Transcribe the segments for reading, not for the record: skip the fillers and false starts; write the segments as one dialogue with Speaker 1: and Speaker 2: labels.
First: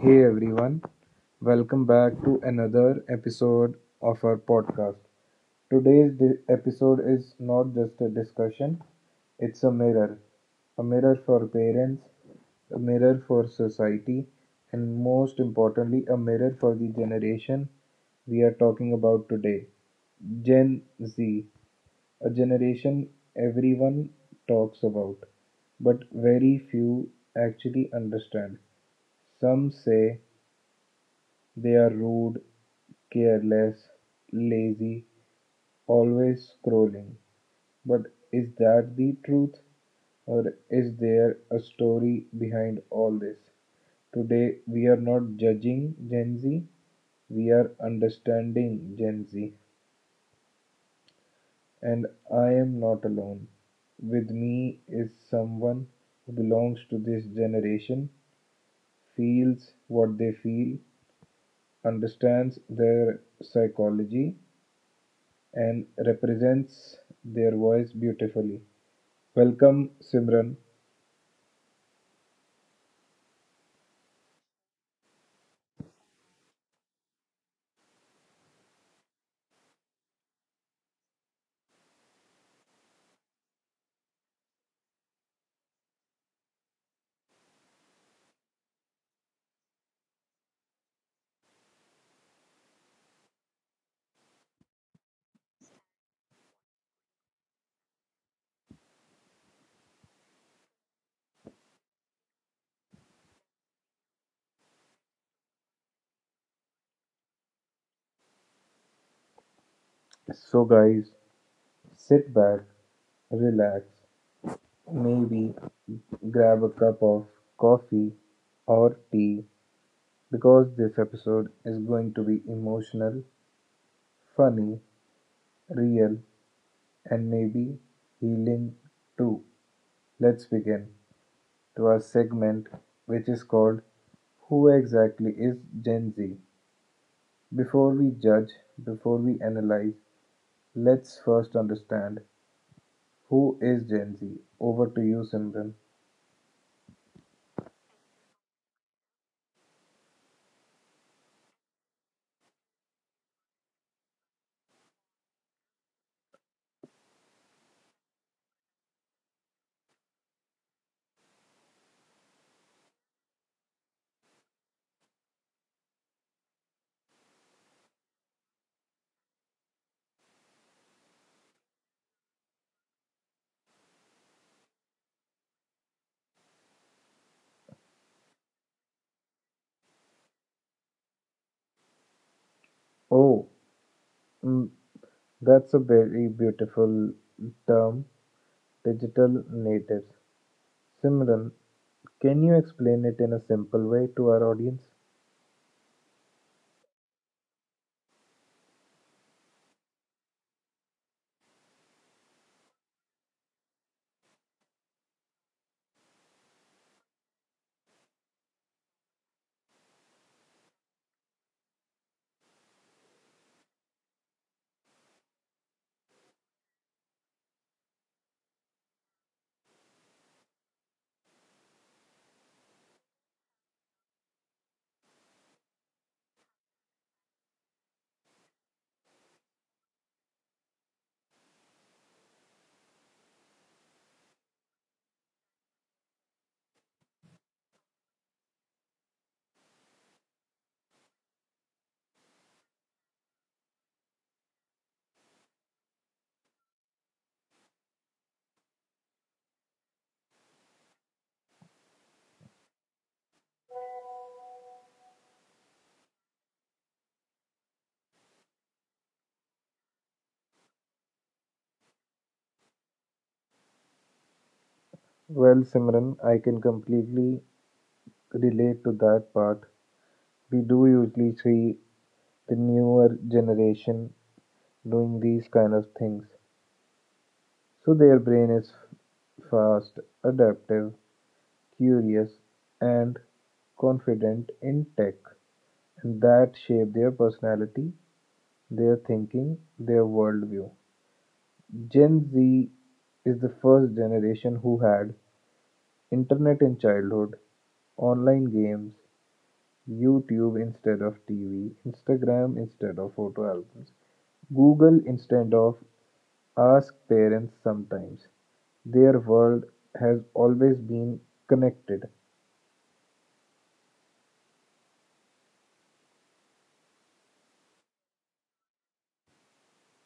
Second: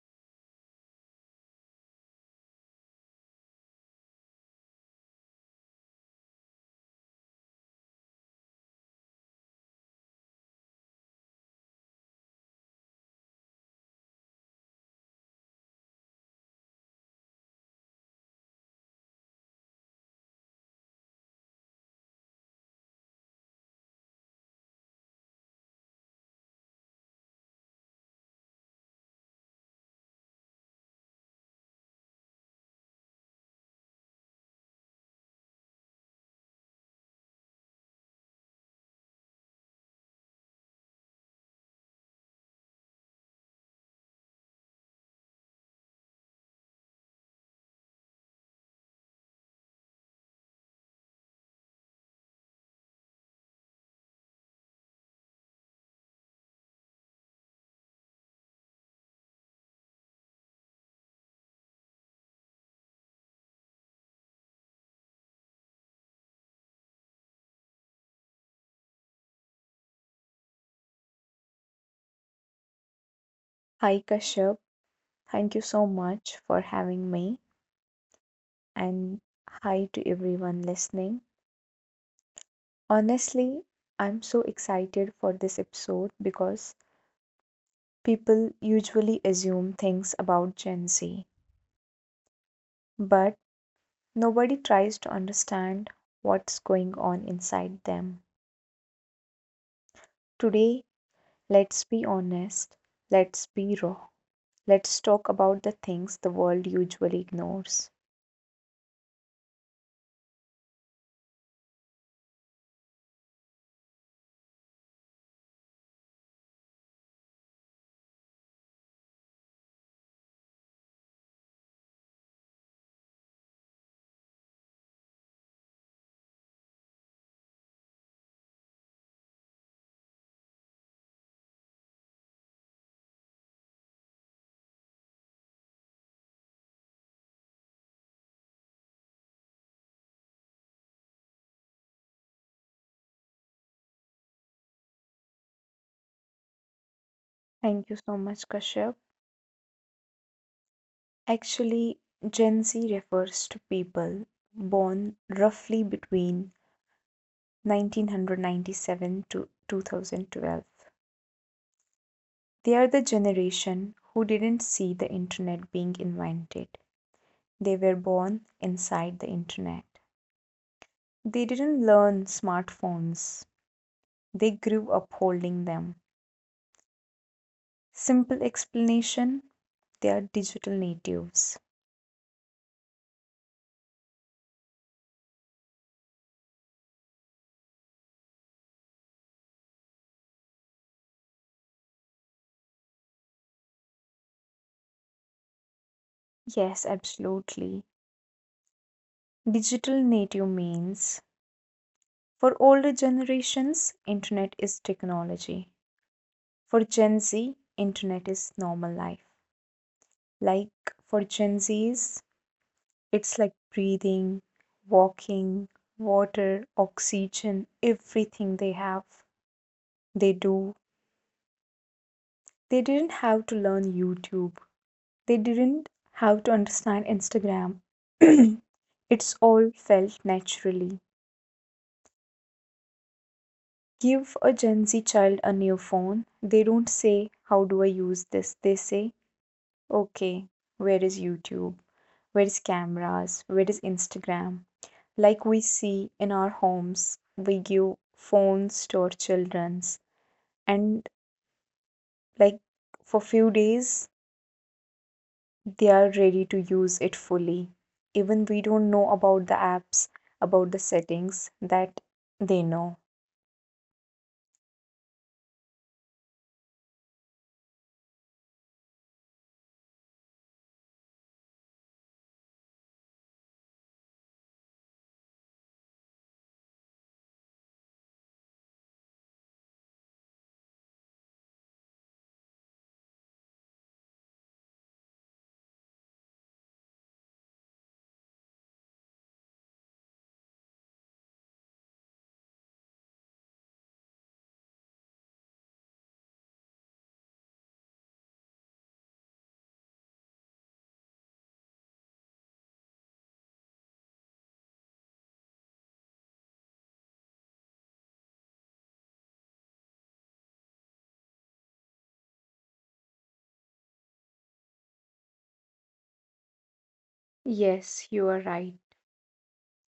Speaker 1: Hey everyone, welcome back to another episode of our podcast. Today's episode is not just a discussion, it's a mirror. A mirror for parents, a mirror for society, and most importantly, a mirror for the generation we are talking about today, Gen Z, a generation everyone talks about, but very few actually understand. Some say they are rude, careless, lazy, always scrolling. But is that the truth? Or is there a story behind all this? Today we are not judging Gen Z, we are understanding Gen Z. And I am not alone. With me is someone who belongs to this generation, feels what they feel, understands their psychology, and represents their voice beautifully. Welcome, Simran.
Speaker 2: Hi Kashyap, thank you so much for having me and hi to everyone listening. Honestly, I'm so excited for this episode because people usually assume things about Gen Z, but nobody tries to understand what's going on inside them. Today, let's be honest, let's be raw, let's talk about the things the world usually ignores.
Speaker 1: So, guys, sit back, relax, maybe grab a cup of coffee or tea because this episode is going to be emotional, funny, real, and maybe healing too. Let's begin to our segment, which is called Who Exactly is Gen Z? Before we judge, before we analyze, let's first understand who is Gen Z. Over to you, Simran.
Speaker 2: Thank you so much, Kashyap. Actually, Gen Z refers to people born roughly between 1997 to 2012. They are the generation who didn't see the internet being invented. They were born inside the internet. They didn't learn smartphones, they grew up holding them. Simple explanation, they are digital natives.
Speaker 1: Oh, mm, that's a very beautiful term, digital natives. Simran, can you explain it in a simple way to our audience?
Speaker 2: Yes, absolutely. Digital native means, for older generations, internet is technology. For Gen Z, internet is normal life. Like for Gen Zs, it's like breathing, walking, water, oxygen, everything they have, they do. They didn't have to learn YouTube. They didn't have to understand Instagram. It's all felt naturally. Give a Gen Z child a new phone. They don't say, "How do I use this?" They say, "Okay, where is YouTube? Where is cameras? Where is Instagram?" Like we see in our homes, we give phones to our childrens, and like for few days they are ready to use it fully. Even we don't know about the apps, about the settings that they know.
Speaker 1: Well, Simran, I can completely relate to that part. We do usually see the newer generation doing these kind of things. So their brain is fast, adaptive, curious, and confident in tech, and that shape their personality, their thinking, their worldview. Gen Z is the first generation who had internet in childhood, online games, YouTube instead of TV, Instagram instead of photo albums, Google instead of ask parents sometimes. Their world has always been connected.
Speaker 2: Yes, you are right.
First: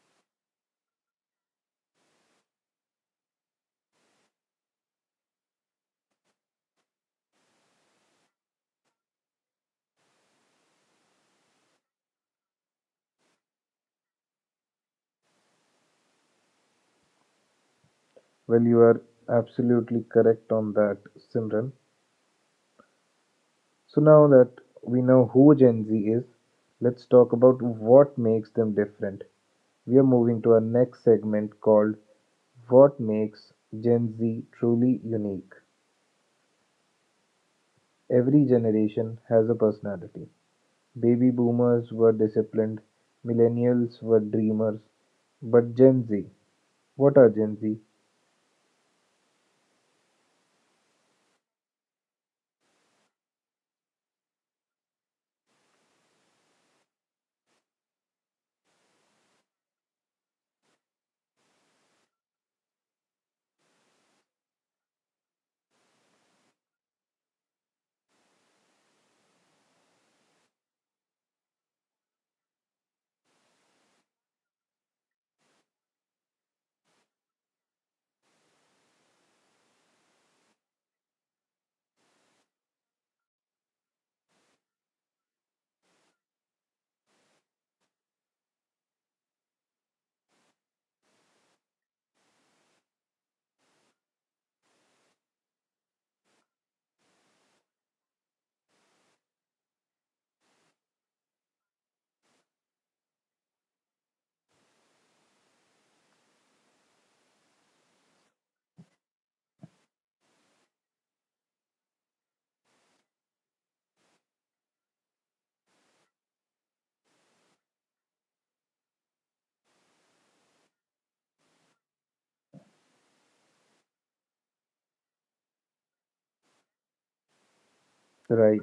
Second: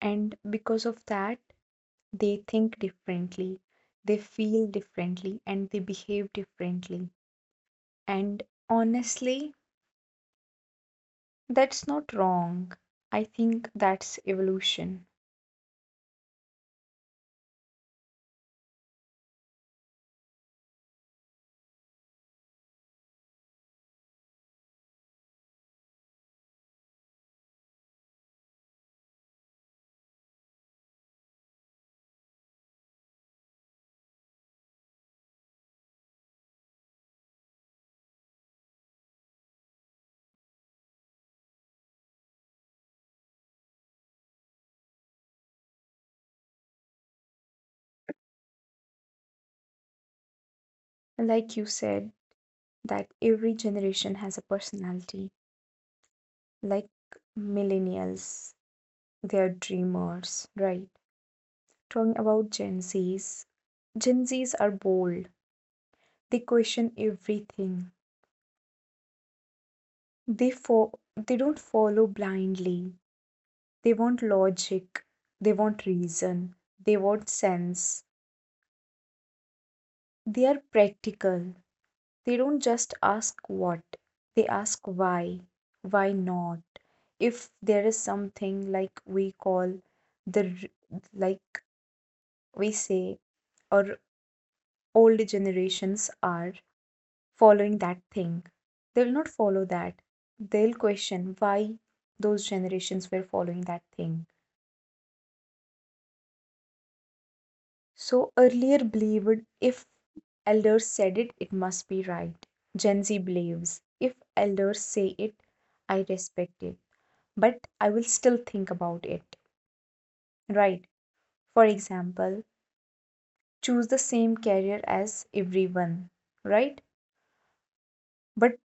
Speaker 2: And because of that, they think differently, they feel differently, and they behave differently. And honestly, that's not wrong. I think that's evolution.
Speaker 1: Well, you are absolutely correct on that, Simran. So now that we know who Gen Z is, let's talk about what makes them different. We are moving to our next segment called What Makes Gen Z Truly Unique. Every generation has a personality. Baby boomers were disciplined, millennials were dreamers, but Gen Z, what are Gen Z?
Speaker 2: Like you said, that every generation has a personality. Like millennials, they're dreamers, right? Talking about Gen Zs, Gen Zs are bold. They question everything. They don't follow blindly. They want logic. They want reason. They want sense. They are practical. They don't just ask what, they ask why not. If there is something like we call the, like we say, or old generations are following that thing, they'll not follow that. They'll question why those generations were following that thing. So earlier believed if elders said it, it must be right. Gen Z believes if elders say it, I respect it but I will still think about it, right? For example, choose the same career as everyone, right? But
Speaker 1: Right,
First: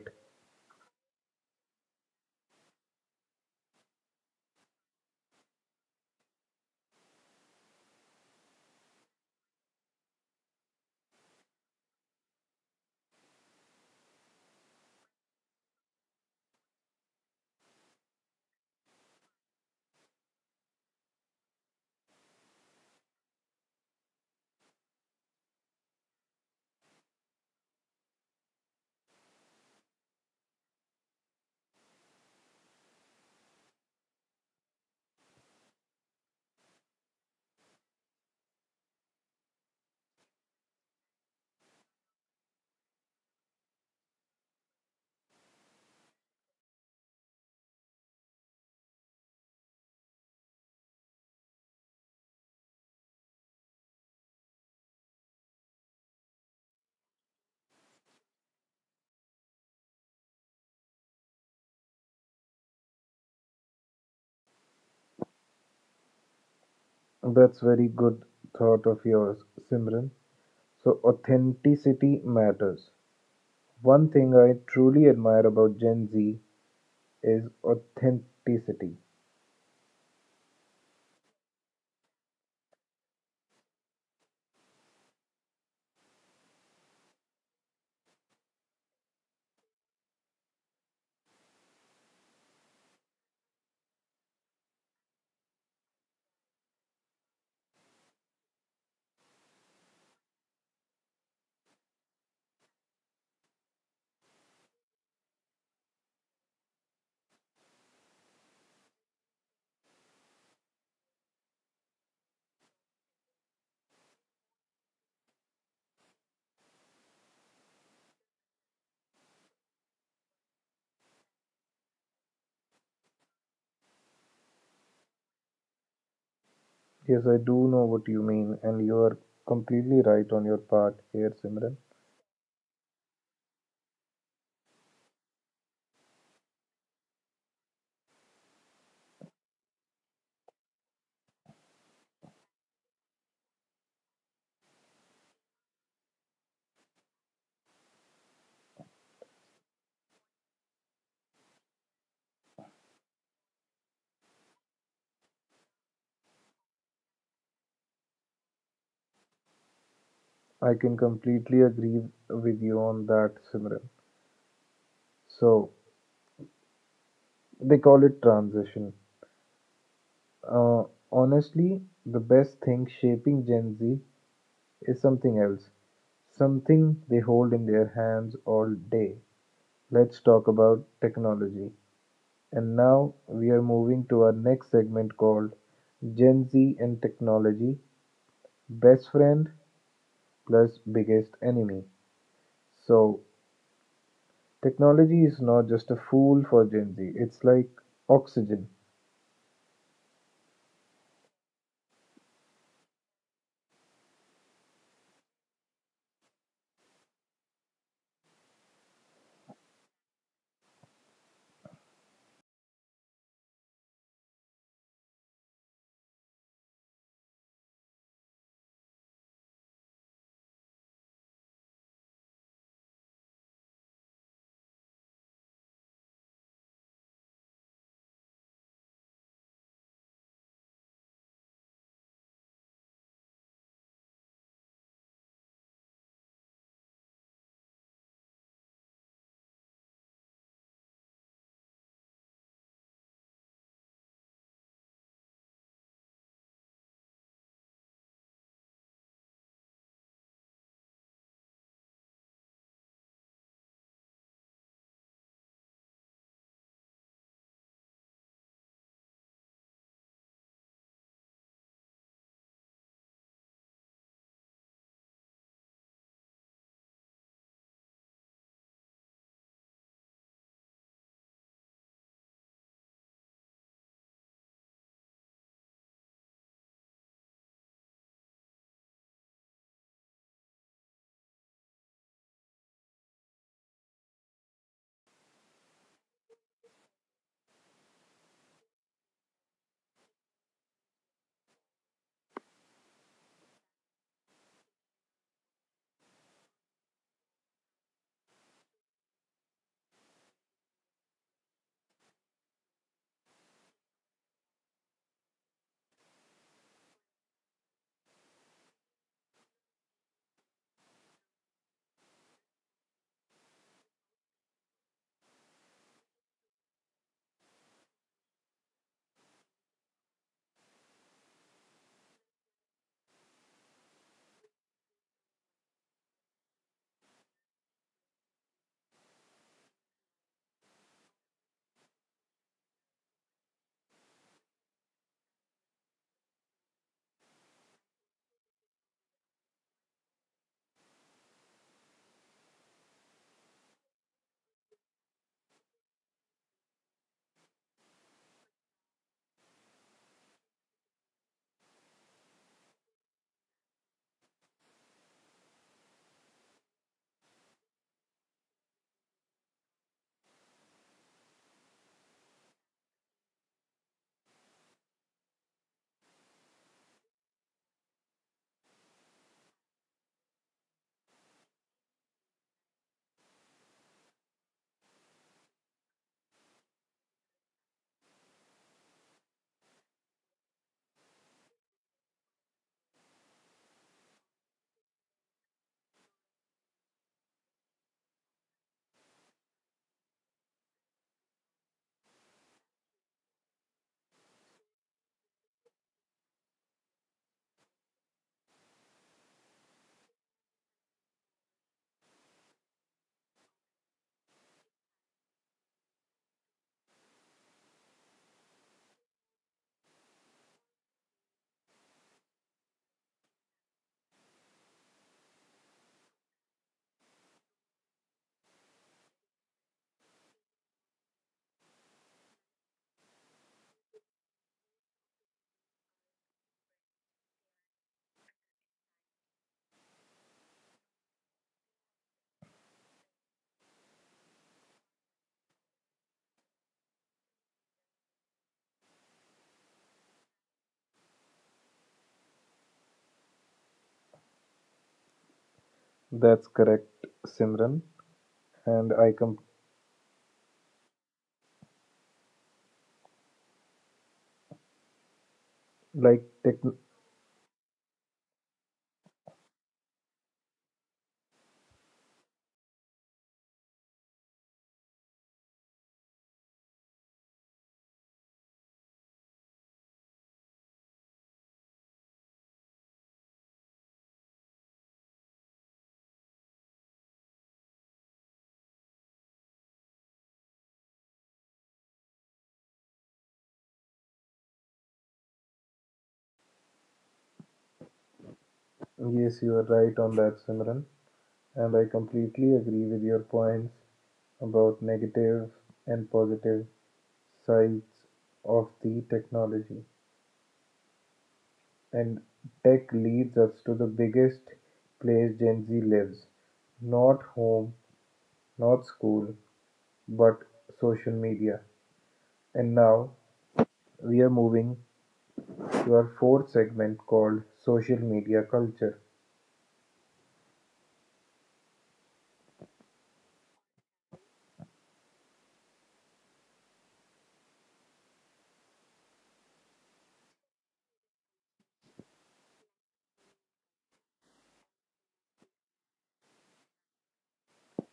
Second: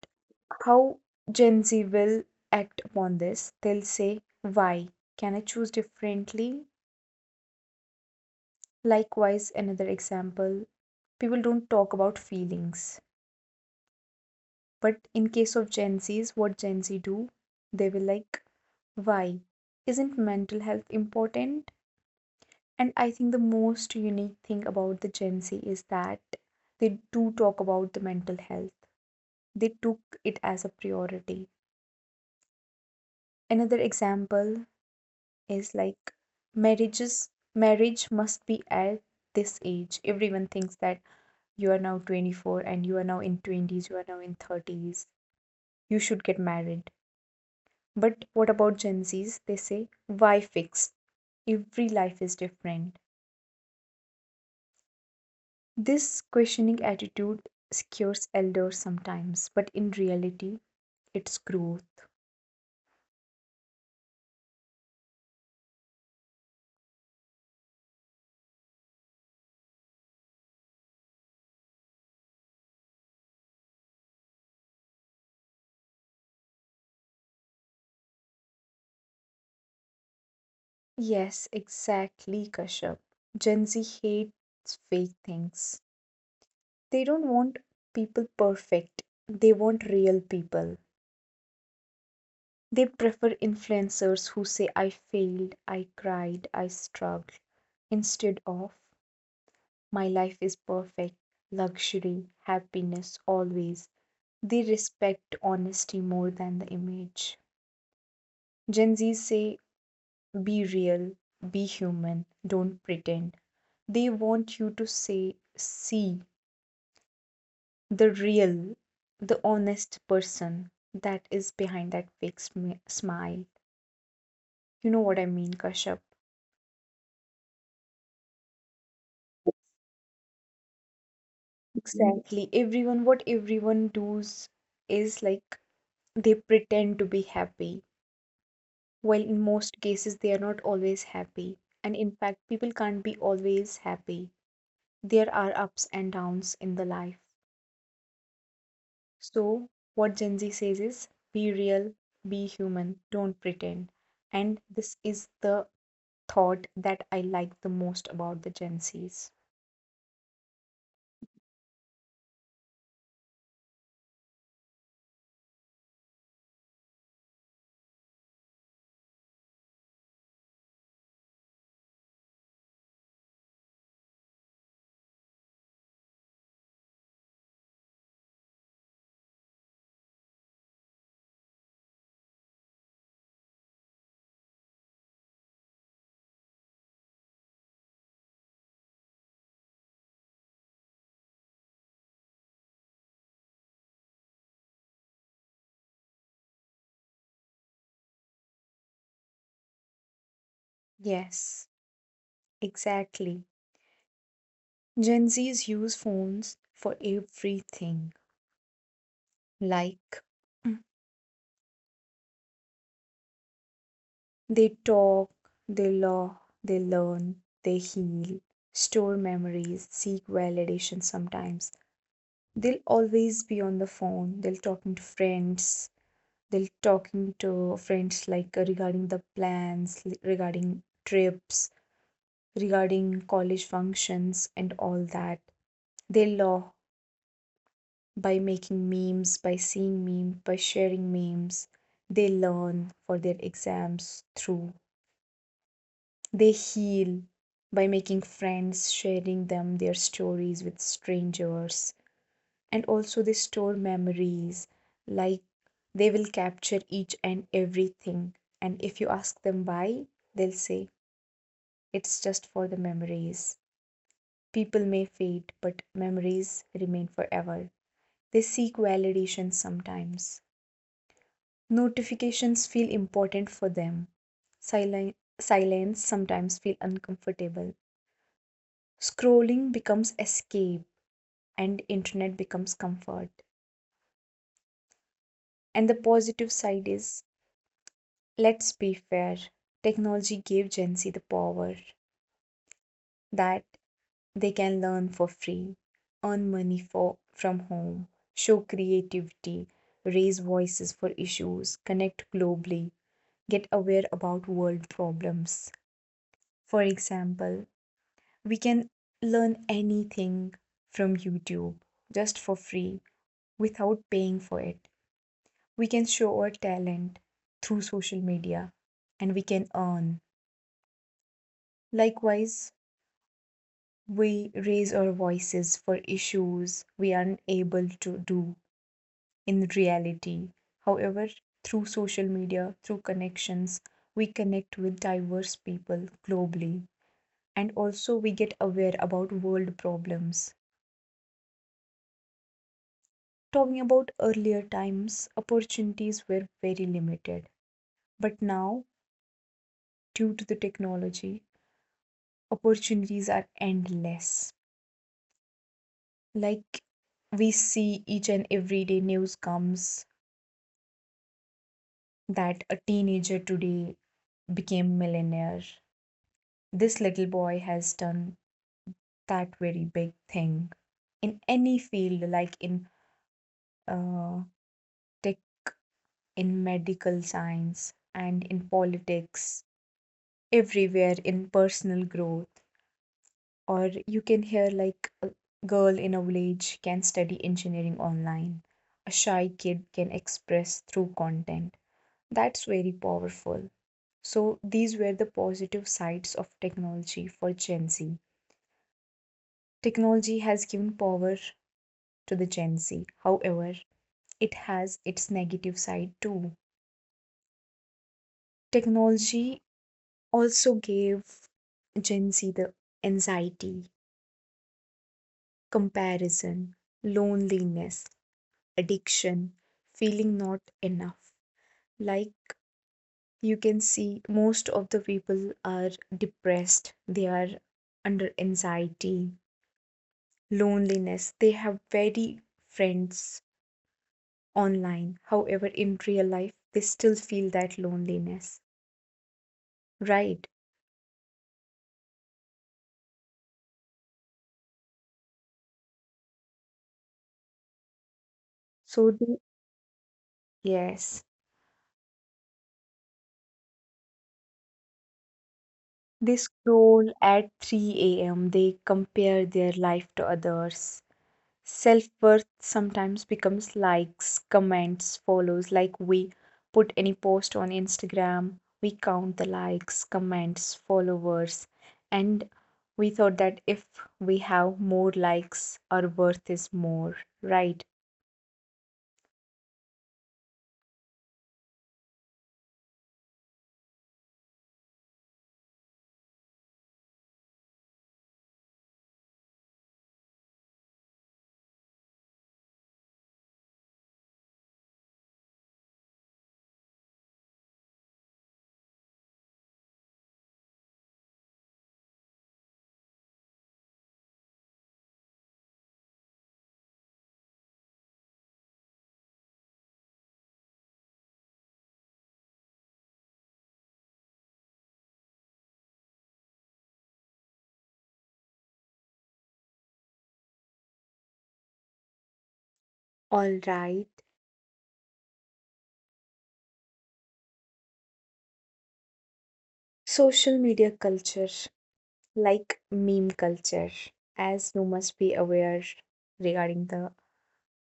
Speaker 2: how Gen Z will act upon this? They'll say, "Why? Can I choose differently?" Likewise, another example, people don't talk about feelings. But in case of Gen Zs, what Gen Z do? They will like, "Why? Isn't mental health important?" And I think the most unique thing about the Gen Z is that they do talk about the mental health. They took it as a priority. Another example is like marriages marriage must be at this age. Everyone thinks that you are now 24 and you are now in 20s, you are now in 30s. You should get married. But what about Gen Zs? They say, why fix? Every life is different. This questioning attitude scares elders sometimes, but in reality, it's growth.
Speaker 1: that's very good thought of yours, Simran. So authenticity matters. One thing I truly admire about Gen Z is authenticity.
Speaker 2: Yes, exactly, Kashyap. Gen Z hates fake things. They don't want people perfect, they want real people. They prefer influencers who say, "I failed, I cried, I struggled," instead of, "My life is perfect, luxury, happiness, always." They respect honesty more than the image. Gen Zs say, be real, be human, don't pretend. They want you to say, see the real, the honest person that is behind that fake smile. You know what I mean, Kashyap?
Speaker 1: Yes, I do know what you mean, and you are completely right on your part here, Simran.
Speaker 2: Exactly. Everyone, what everyone does is like they pretend to be happy, while in most cases they are not always happy. And in fact, people can't be always happy. There are ups and downs in the life. So, what Gen Z says is be real, be human, don't pretend. And this is the thought that I like the most about the Gen Zs.
Speaker 1: I can completely agree with you on that, Simran. So, they call it transition. Uh, honestly, the best thing shaping Gen Z is something else, something they hold in their hands all day. Let's talk about technology. And now we are moving to our next segment called Gen Z and Technology, best friend plus biggest enemy. So technology is not just a fool for Gen Z. It's like oxygen.
Speaker 2: Yes, exactly. Gen Zs use phones for everything. Like, they talk, they laugh, they learn, they heal, store memories, seek validation sometimes. They'll always be on the phone, they'll talking to friends, like regarding the plans regarding trips, regarding college functions, and all that. They law by making memes, by seeing memes, by sharing memes. They learn for their exams through, they heal by making friends, sharing them their stories with strangers, and also they store memories. Like, they will capture each and everything, and if you ask them why, they'll say it's just for the memories. People may fade, but memories remain forever. They seek validation sometimes, notifications feel important for them. Silen- Silence sometimes feel uncomfortable, scrolling becomes escape, and internet becomes comfort. And the positive side is, let's be fair. Technology gave Gen Z the power that they can learn for free, earn money from home, show creativity, raise voices for issues, connect globally, get aware about world problems. For example, we can learn anything from YouTube just for free without paying for it. We can show our talent through social media and we can earn. Likewise, we raise our voices for issues we are unable to do in reality. However, through social media, through connections, we connect with diverse people globally, and also we get aware about world problems. Talking about earlier times, opportunities were very limited, but now, due to the technology, opportunities are endless. Like, we see each and every day news comes that a teenager today became millionaire. This little boy has done that very big thing in any field, like in uh, tech, in medical science, and in politics, everywhere in personal growth. Or you can hear like a girl in a village can study engineering online. A shy kid can express through content. That's very powerful. So, these were the positive sides of technology for Gen Z. Technology has given power to the Gen Z. However, it has its negative side too. Technology also gave Gen Z the anxiety, comparison, loneliness, addiction, feeling not enough. Like, you can see, most of the people are depressed, they are under anxiety, loneliness. They have very friends online. However, in real life, they still feel that loneliness, right?
Speaker 1: That's correct, Simran. And I
Speaker 2: So,
Speaker 1: com
Speaker 2: yes,
Speaker 1: like
Speaker 2: they
Speaker 1: tech.
Speaker 2: scroll at 3 a.m., they compare their life to others. Self worth sometimes becomes likes, comments, follows. Like, we put any post on Instagram, we count the likes, comments, followers, and we thought that if we have more likes, our worth is more, right?
Speaker 1: Yes, you are right on that, Simran. And I completely agree with your points about negative and positive sides of the technology. And tech leads us to the biggest place Gen Z lives, not home, not school, but social media. And now we are moving to our fourth segment called social media culture.
Speaker 2: All right. Social media culture, like meme culture, as you must be aware regarding the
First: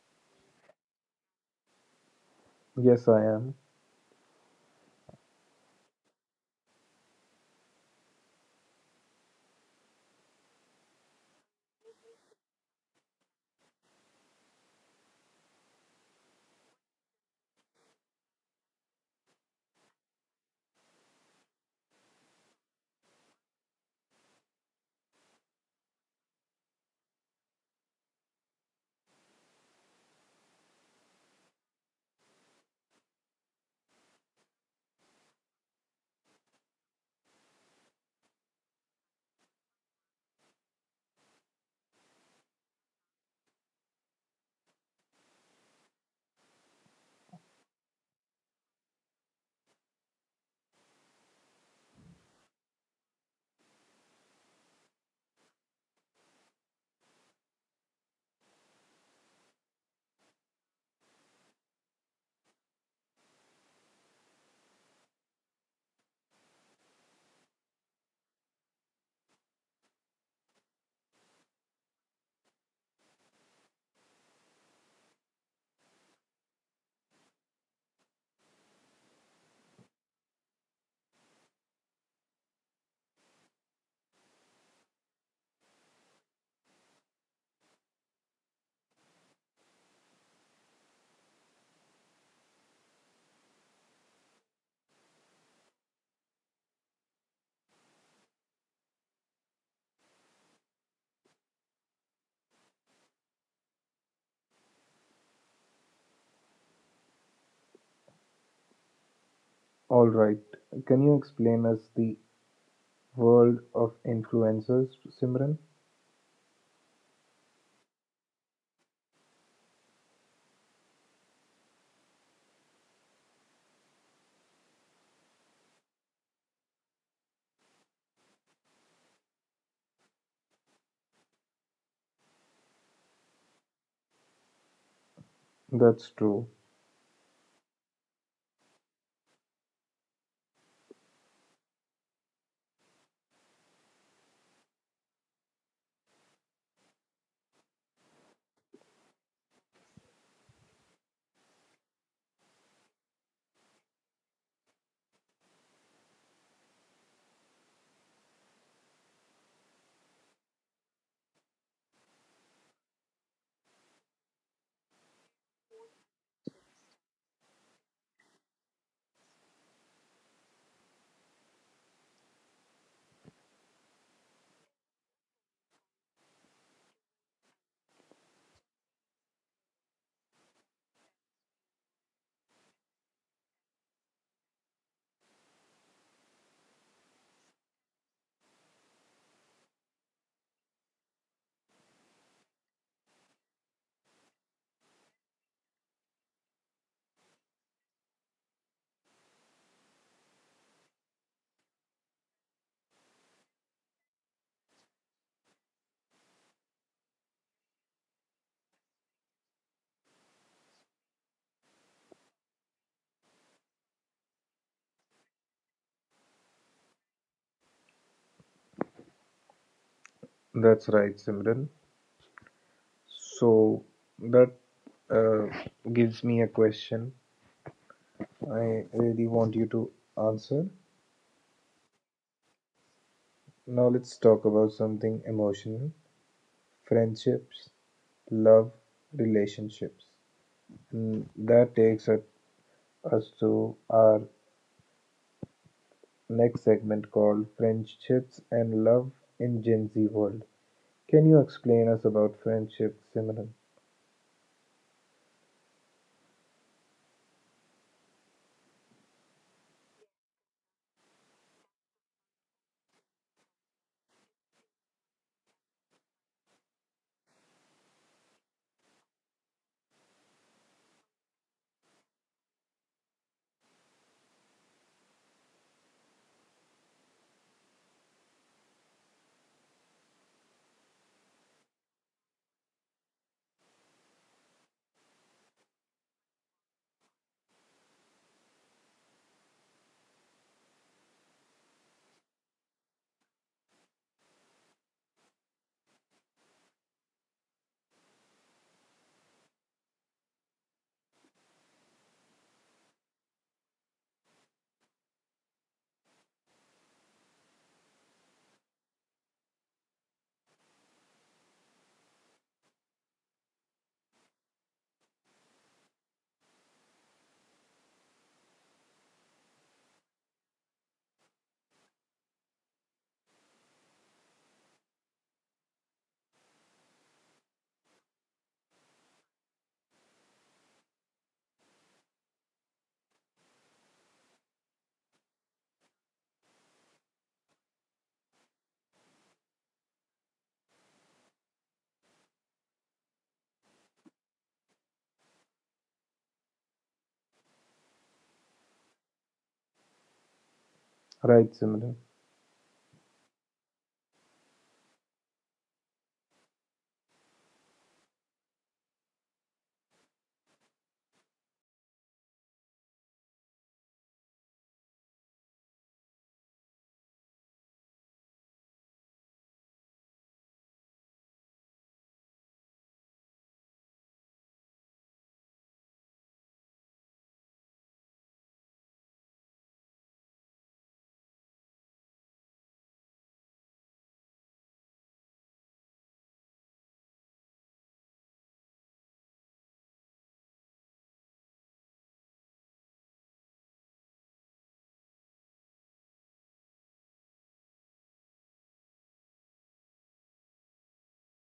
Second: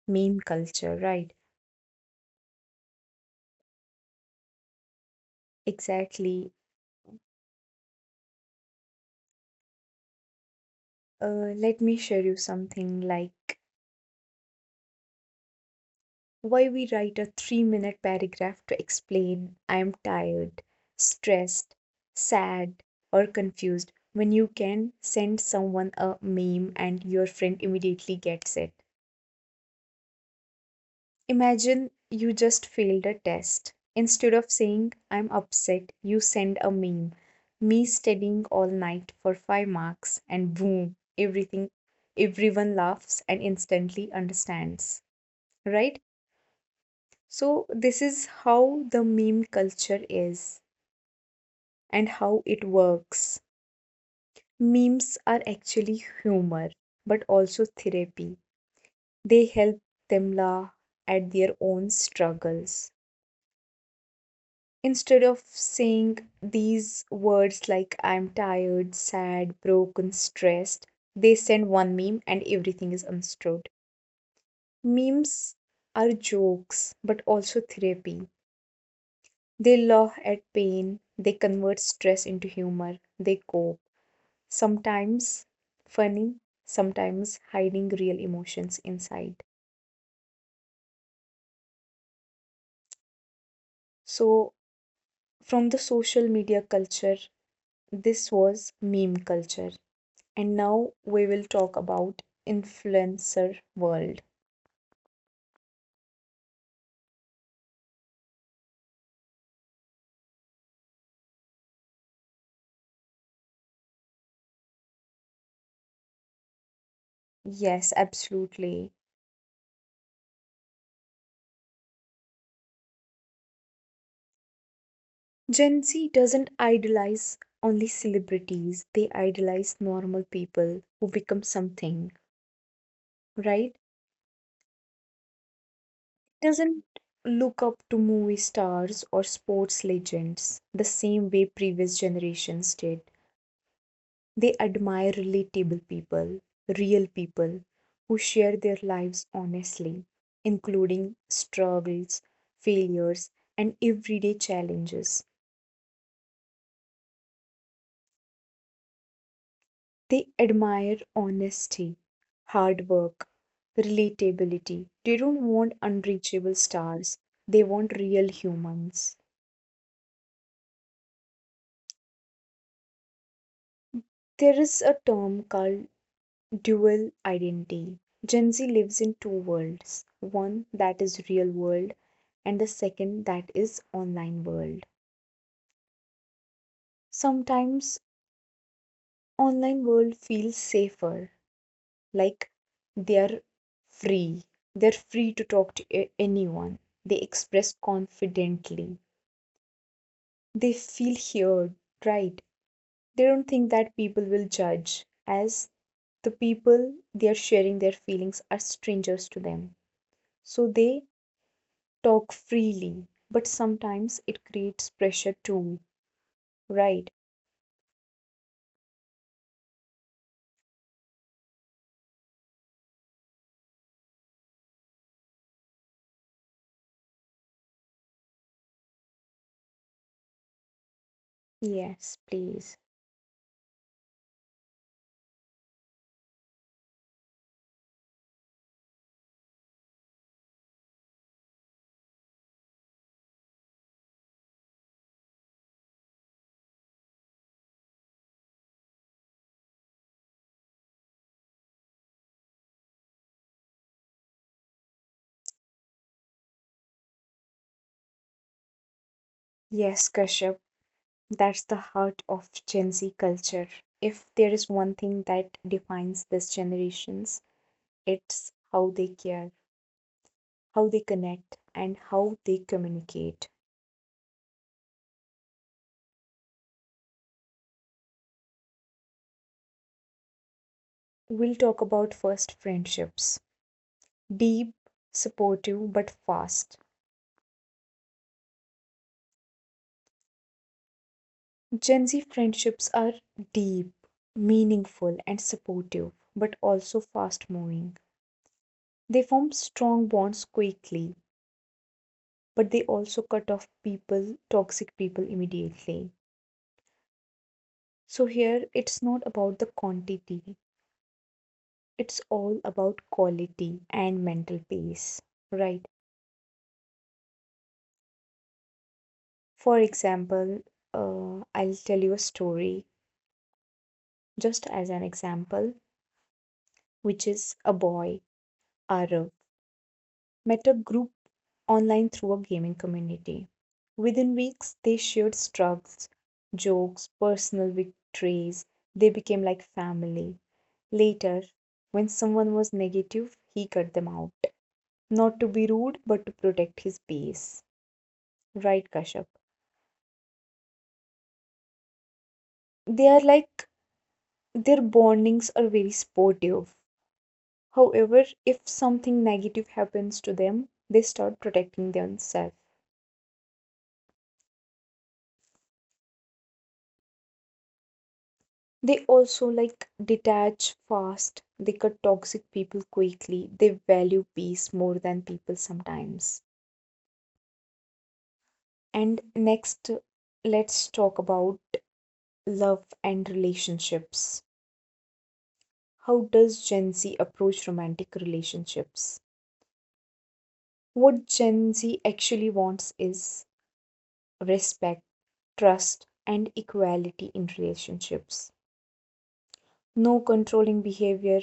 Speaker 2: meme culture, right?
Speaker 1: Yes, I am.
Speaker 2: Exactly. Let me share you something, like, why we write a 3-minute paragraph to explain I am tired, stressed, sad, or confused, when you can send someone a meme and your friend immediately gets it. Imagine you just failed a test. Instead of saying I'm upset, you send a meme, "me studying all night for five marks," and boom, everything, everyone laughs and instantly understands, right? So, this is how the meme culture is and how it works. Memes are actually humor, but also therapy. They help them laugh at their own struggles. Instead of saying these words like I'm tired, sad, broken, stressed, they send one meme and everything is understood. Memes are jokes, but also therapy. They laugh at pain, they convert stress into humor, they cope. Sometimes funny, sometimes hiding real emotions inside. So, from the social media culture, this was meme culture. And now we will talk about influencer world.
Speaker 1: All right. Can you explain us the world of influencers, Simran?
Speaker 2: Yes, absolutely. Gen Z doesn't idolize only celebrities, they idolize normal people who become something, right?
Speaker 1: That's true.
Speaker 2: Doesn't look up to movie stars or sports legends the same way previous generations did. They admire relatable people, real people who share their lives honestly, including struggles, failures, and everyday challenges. They admire honesty, hard work, relatability. They don't want unreachable stars, they want real humans. There is a term called dual identity. Gen Z lives in two worlds, one that is real world and the second that is online world. Sometimes online world feels safer, like they are free. They're free to talk to anyone. They express confidently. They feel heard, right? They don't think that people will judge as the people they are sharing their feelings are strangers to them. So they talk freely, but sometimes it creates pressure too, right?
Speaker 1: That's right, Simran. So that uh, gives me a question I really want you to answer.
Speaker 2: Yes, please.
Speaker 1: Now let's talk about something emotional, friendships, love, relationships. Mm, that takes us to our next segment called Friendships and Love in Gen Z World. Can you explain us about friendships, Simran?
Speaker 2: Yes, Kashyap, that's the heart of Gen Z culture. If there is one thing that defines this generations, it's how they care, how they connect, and how they communicate. We'll talk about first friendships, deep, supportive, but fast. Gen Z friendships are deep, meaningful, and supportive, but also fast moving. They form strong bonds quickly, but they also cut off people, toxic people immediately. So here it's not about the quantity, it's all about quality and mental peace, right? For example, I'll tell you a story just as an example, which is a boy, Arav. Met a group online through a gaming community. Within weeks, they shared struggles, jokes, personal victories. They became like family. Later, when someone was negative, he cut them out. Not to be rude, but to protect his peace. Right, Kashyap?
Speaker 1: Right, Simran.
Speaker 2: They are their bondings are very sportive. However, if something negative happens to them, they start protecting themselves. They also like detach fast. They cut toxic people quickly. They value peace more than people sometimes. And next, let's talk about love and relationships. How does Gen Z approach romantic relationships? What Gen Z actually wants is respect, trust, and equality in relationships. No controlling behavior,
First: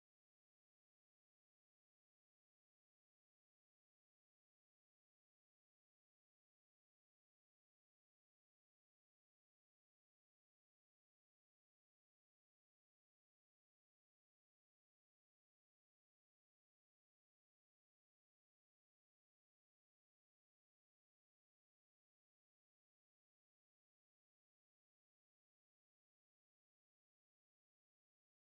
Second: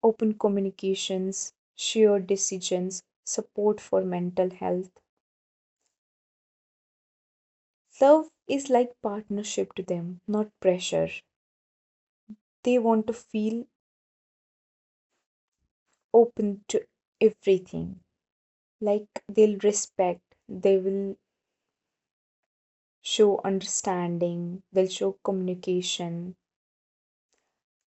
Speaker 2: open communications, shared decisions, support for mental health. Love is like partnership to them, not pressure. They want to feel open to everything. Like they'll respect, they will show understanding, they'll show communication.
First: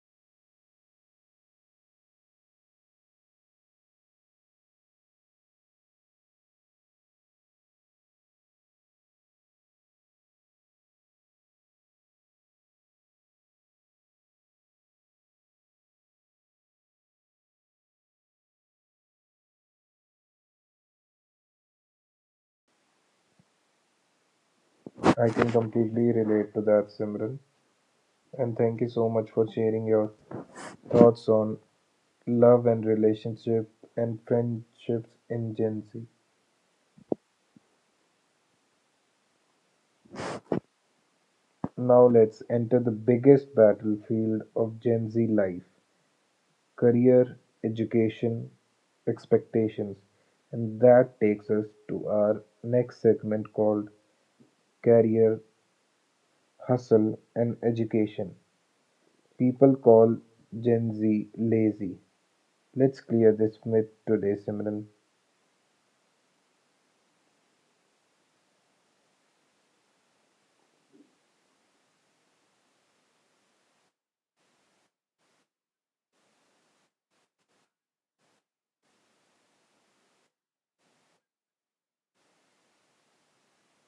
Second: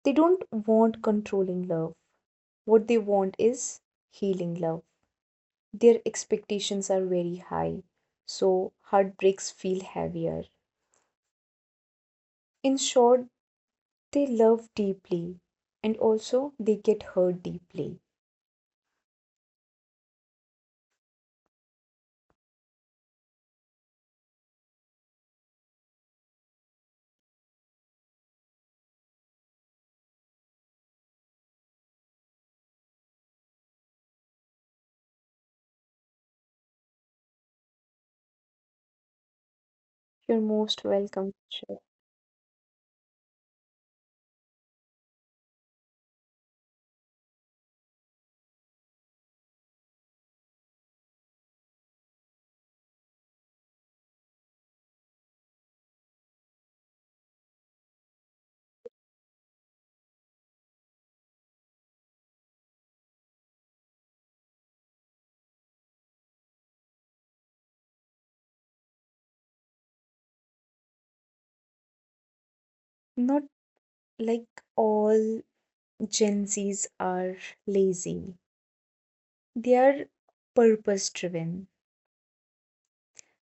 Speaker 2: They don't want controlling love. What they want is healing love. Their expectations are very high, so heartbreaks feel heavier. In short, they love deeply and also they get hurt deeply.
Speaker 1: I can completely relate to that, Simran. And thank you so much for sharing your thoughts on love and relationship and friendships in Gen Z.
Speaker 2: You're most welcome, Shiv.
Speaker 1: Now let's enter the biggest battlefield of Gen Z life, career, education, expectations, and that takes us to our next segment called career, hustle, and education. People call Gen Z lazy. Let's clear this myth today, Simran.
Speaker 2: Not like all Gen Zs are lazy. They are purpose driven.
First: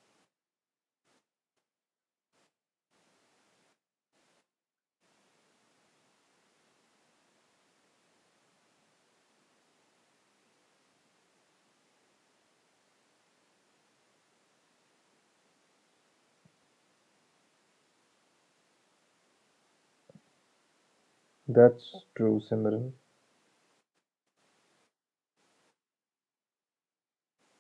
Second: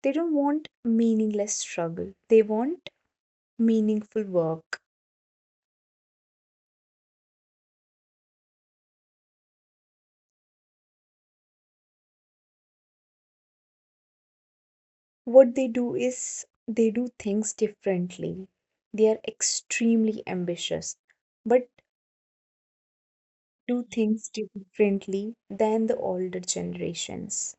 Speaker 2: They don't want meaningless struggle. They want meaningful work. What they do is they do things differently. They are extremely ambitious, but
Speaker 1: That's true, Simran.
Speaker 2: do things differently than the older generations.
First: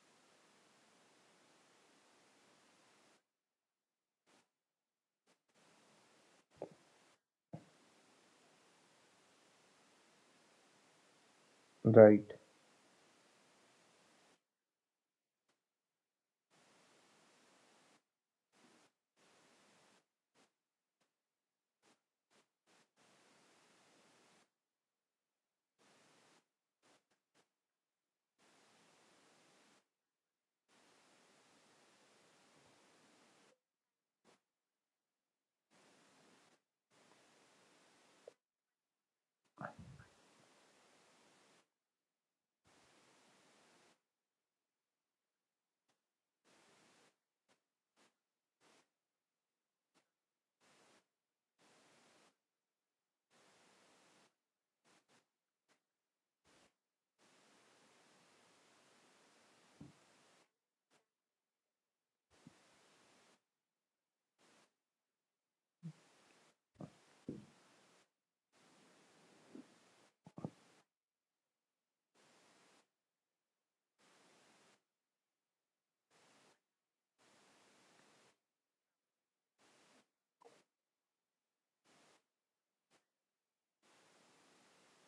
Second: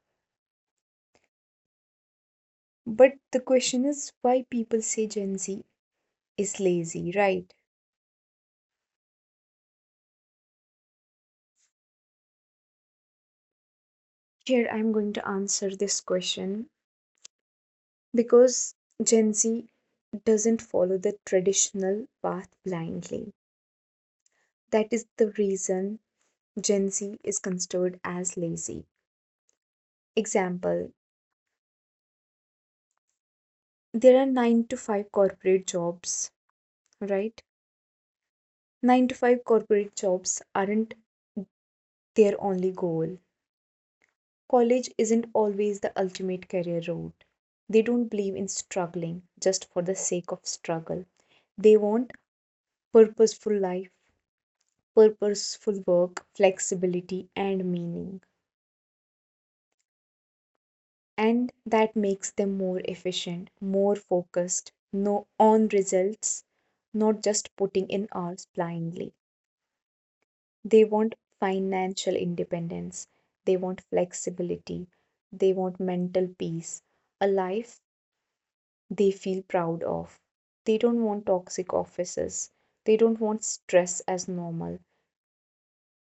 Speaker 2: But the question is why people say Gen Z is lazy, right?
Speaker 1: Right.
Speaker 2: Here I'm going to answer this question because Gen Z doesn't follow the traditional path blindly. That is the reason Gen Z is considered as lazy. Example, there are 9 to 5 corporate jobs, right? 9 to 5 corporate jobs aren't their only goal. College isn't always the ultimate career route. They don't believe in struggling just for the sake of struggle. They want purposeful life, purposeful work, flexibility, and meaning. And that makes them more efficient, more focused, no on results, not just putting in hours blindly. They want financial independence, they want flexibility, they want mental peace, a life they feel proud of. They don't want toxic offices. They don't want stress as normal.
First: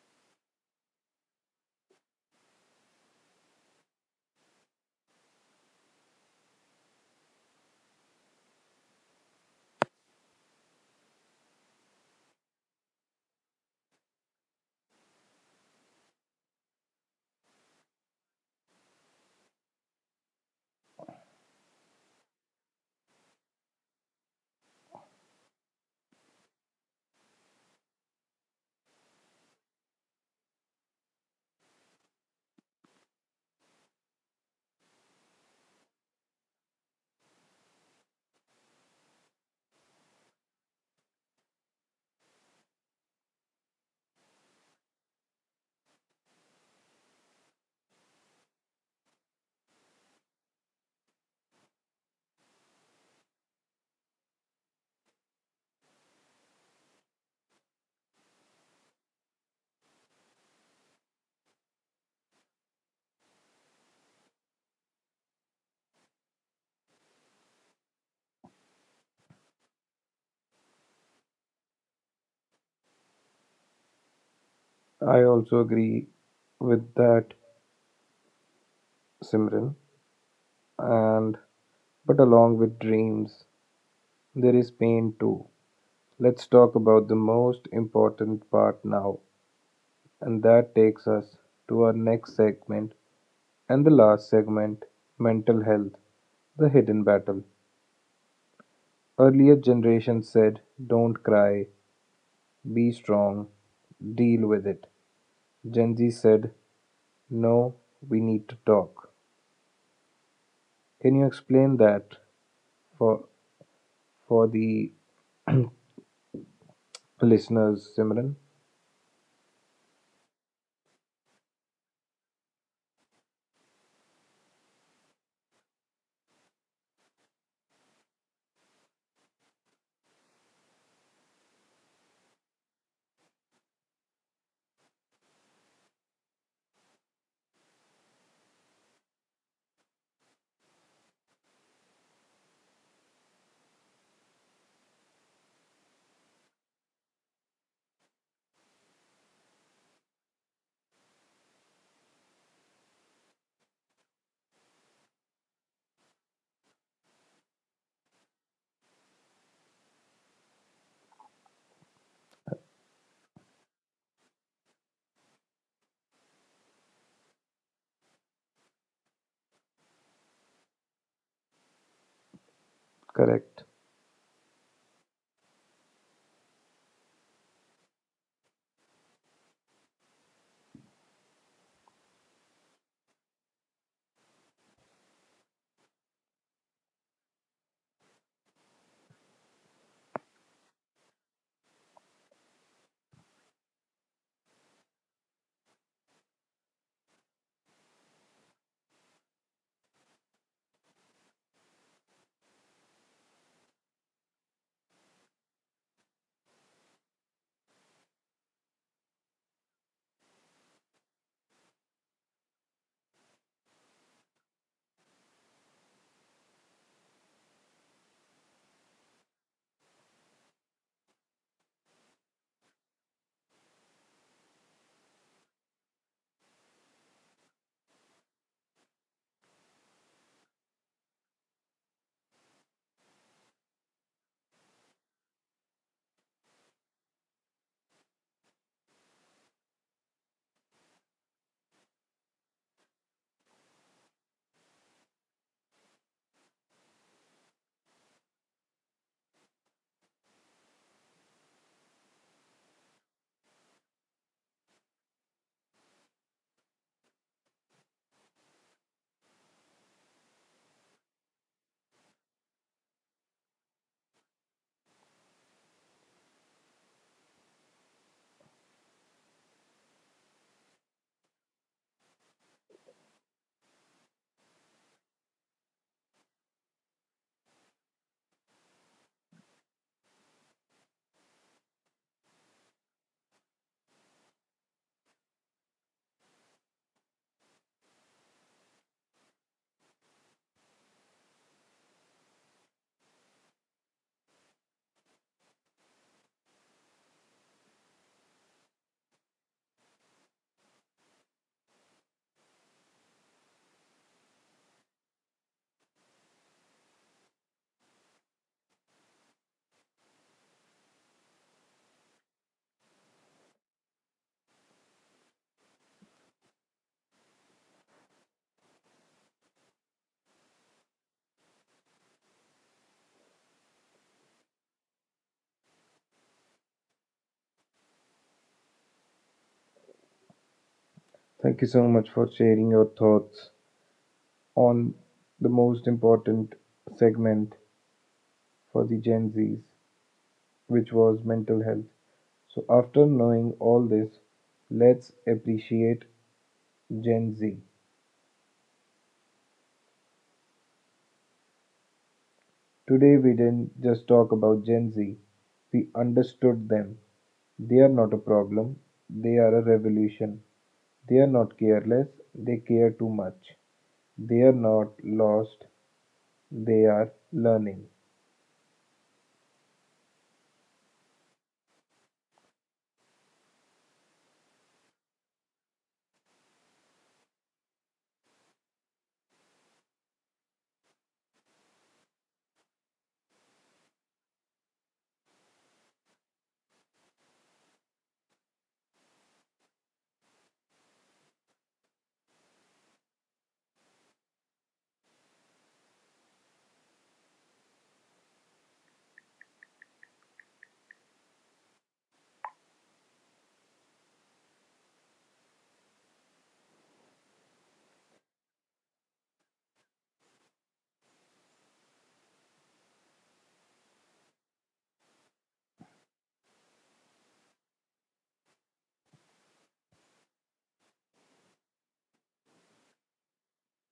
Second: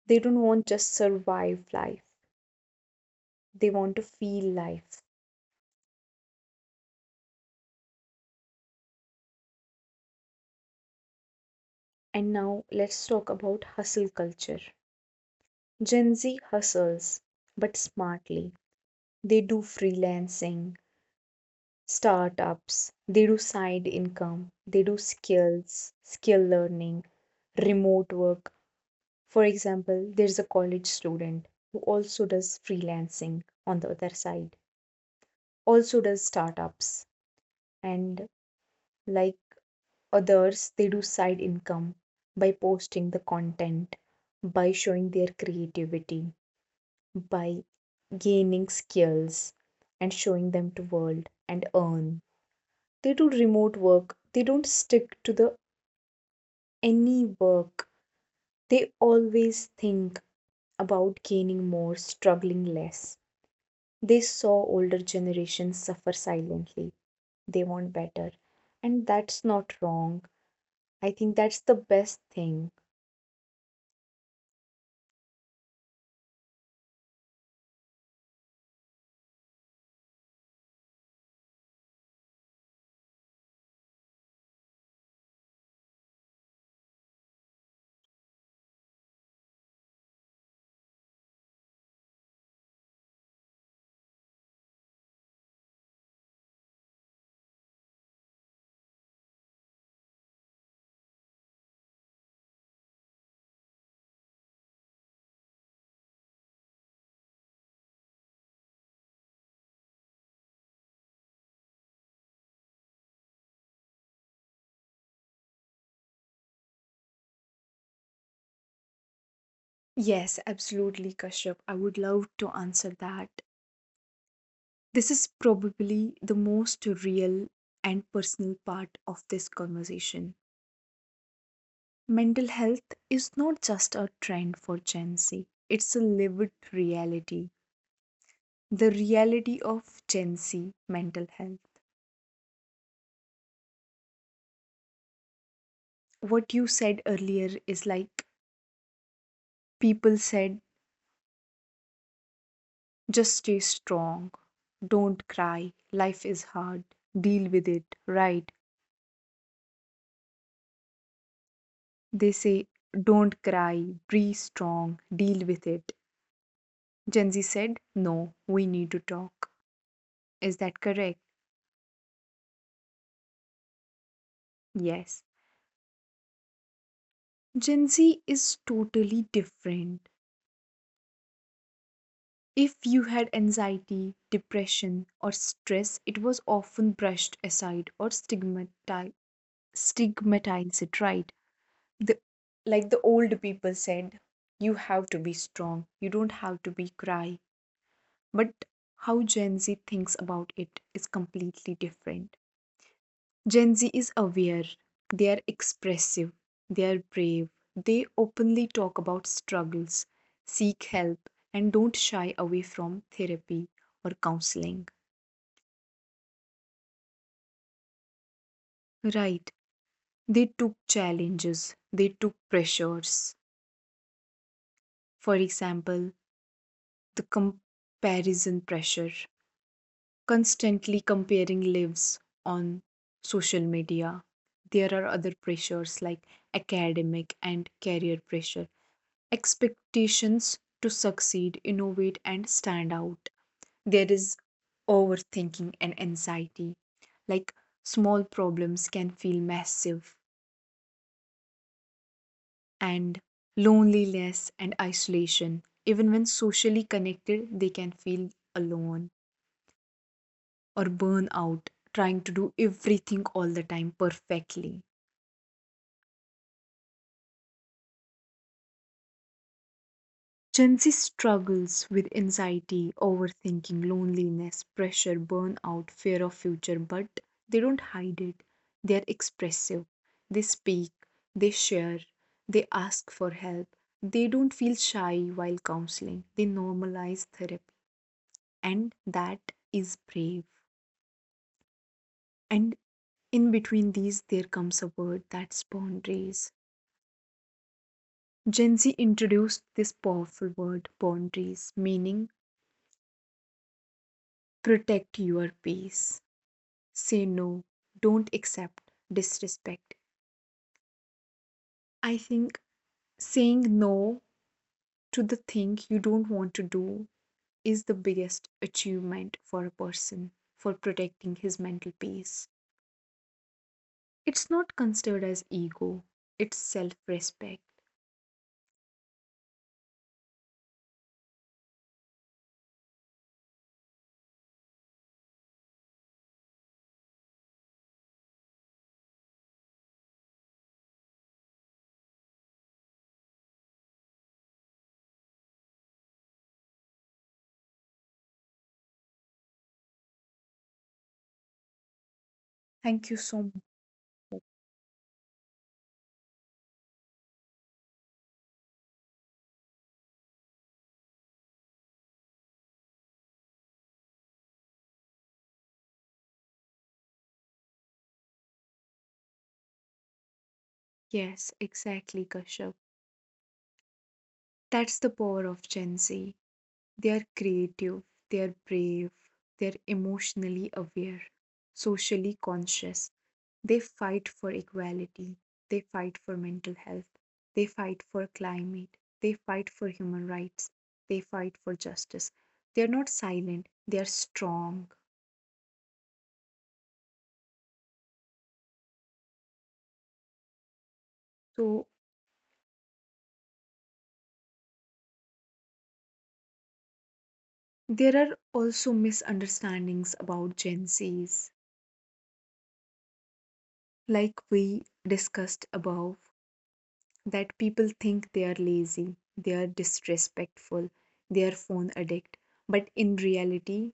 Speaker 2: They don't want just survive life. They want to feel life. And now let's talk about hustle culture. Gen Z hustles, but smartly. They do freelancing, startups, they do side income, they do skill learning, remote work. For example, there's a college student who also does freelancing on the other side, also does startups, and like others, they do side income by posting the content, by showing their creativity, by gaining skills and showing them to world and earn. They do remote work. They don't stick to the any work. They always think about gaining more, struggling less. They saw older generations suffer silently. They want better. And that's not wrong. I think that's the best thing.
Speaker 1: I also agree with that, Simran. And but along with dreams, there is pain too. Let's talk about the most important part now. And that takes us to our next segment and the last segment, mental health, the hidden battle. Earlier generations said, don't cry, be strong, deal with it. Gen Z said, no, we need to talk. Can you explain that for, for the listeners, Simran?
Speaker 2: Yes, absolutely, Kashyap. I would love to answer that. This is probably the most real and personal part of this conversation. Mental health is not just a trend for Gen Z, it's a lived reality. The reality of Gen Z mental health. What you said earlier is like people said, just stay strong. Don't cry. Life is hard. Deal with it. Right. They say, don't cry. Be strong. Deal with it. Gen Z said, no, we need to talk. Is that correct?
Speaker 1: Correct.
Speaker 2: Yes. Gen Z is totally different. If you had anxiety, depression, or stress, it was often brushed aside or stigmatized. Stigmatize it, right? the Like the old people said, you have to be strong, you don't have to be cry, but how Gen Z thinks about it is completely different. Gen Z is aware, they are expressive, they are brave, they openly talk about struggles, seek help and don't shy away from therapy or counseling, right? They took challenges, they took pressures. For example, the comparison pressure, constantly comparing lives on social media. There are other pressures like academic and career pressure, expectations to succeed, innovate, and stand out. There is overthinking and anxiety, like small problems can feel massive, and loneliness and isolation. Even when socially connected, they can feel alone, or burn out trying to do everything all the time perfectly. Gen Z struggles with anxiety, overthinking, loneliness, pressure, burnout, fear of future, but they don't hide it. They are expressive. They speak, they share, they ask for help. They don't feel shy while counseling. They normalize therapy. And that is brave. And in between these, there comes a word, that's boundaries. Gen Z introduced this powerful word boundaries, meaning protect your peace, say no, don't accept disrespect. I think saying no to the thing you don't want to do is the biggest achievement for a person for protecting his mental peace. It's not considered as ego, it's self respect.
Speaker 1: Thank you so much for sharing your thoughts on the most important segment for the Gen Zs which was mental health. So, after knowing all this, let's appreciate Gen Z.
Speaker 2: Thank you
Speaker 1: Today, we
Speaker 2: so much.
Speaker 1: didn't just talk about Gen Z, we understood them. They are not a problem, they are a revolution. They are not careless, they care too much. They are not lost, they are learning.
Speaker 2: Yes, exactly, Kashyap. That's the power of Gen Z. They are creative, they are brave, they are emotionally aware, socially conscious. They fight for equality, they fight for mental health, they fight for climate, they fight for human rights, they fight for justice. They are not silent, they are strong. So, there are also misunderstandings about Gen Zs, like we discussed above, that people think they are lazy, they are disrespectful, they are phone addict, but in reality,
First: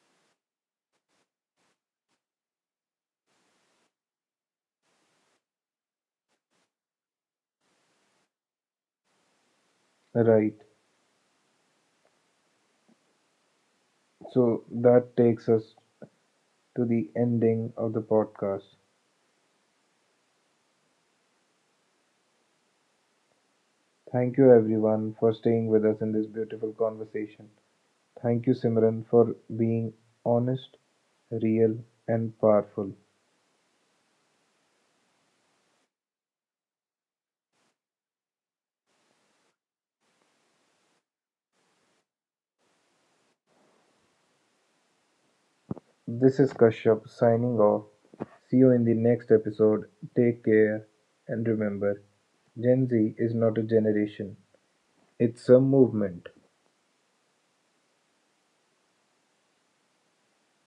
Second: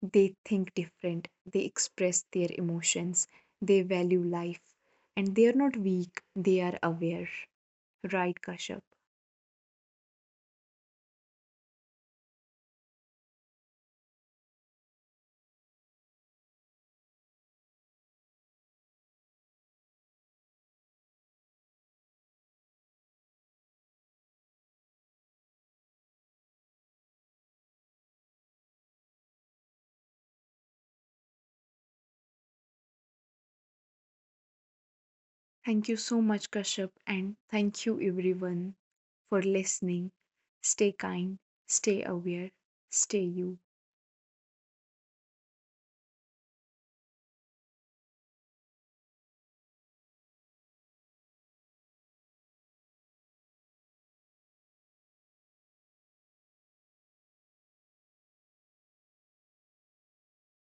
Speaker 2: they think different, they express their emotions, they value life, and they are not weak, they are aware. Right, Kashyap?
Speaker 1: Right. So that takes us to the ending of the podcast. Thank you everyone for staying with us in this beautiful conversation. Thank you, Simran, for being honest, real, and powerful.
Speaker 2: Thank you so much, Kashyap, and thank you everyone for listening. Stay kind, stay aware, stay you.
Speaker 1: This is Kashyap signing off. See you in the next episode. Take care and remember Gen Z is not a generation, it's a movement.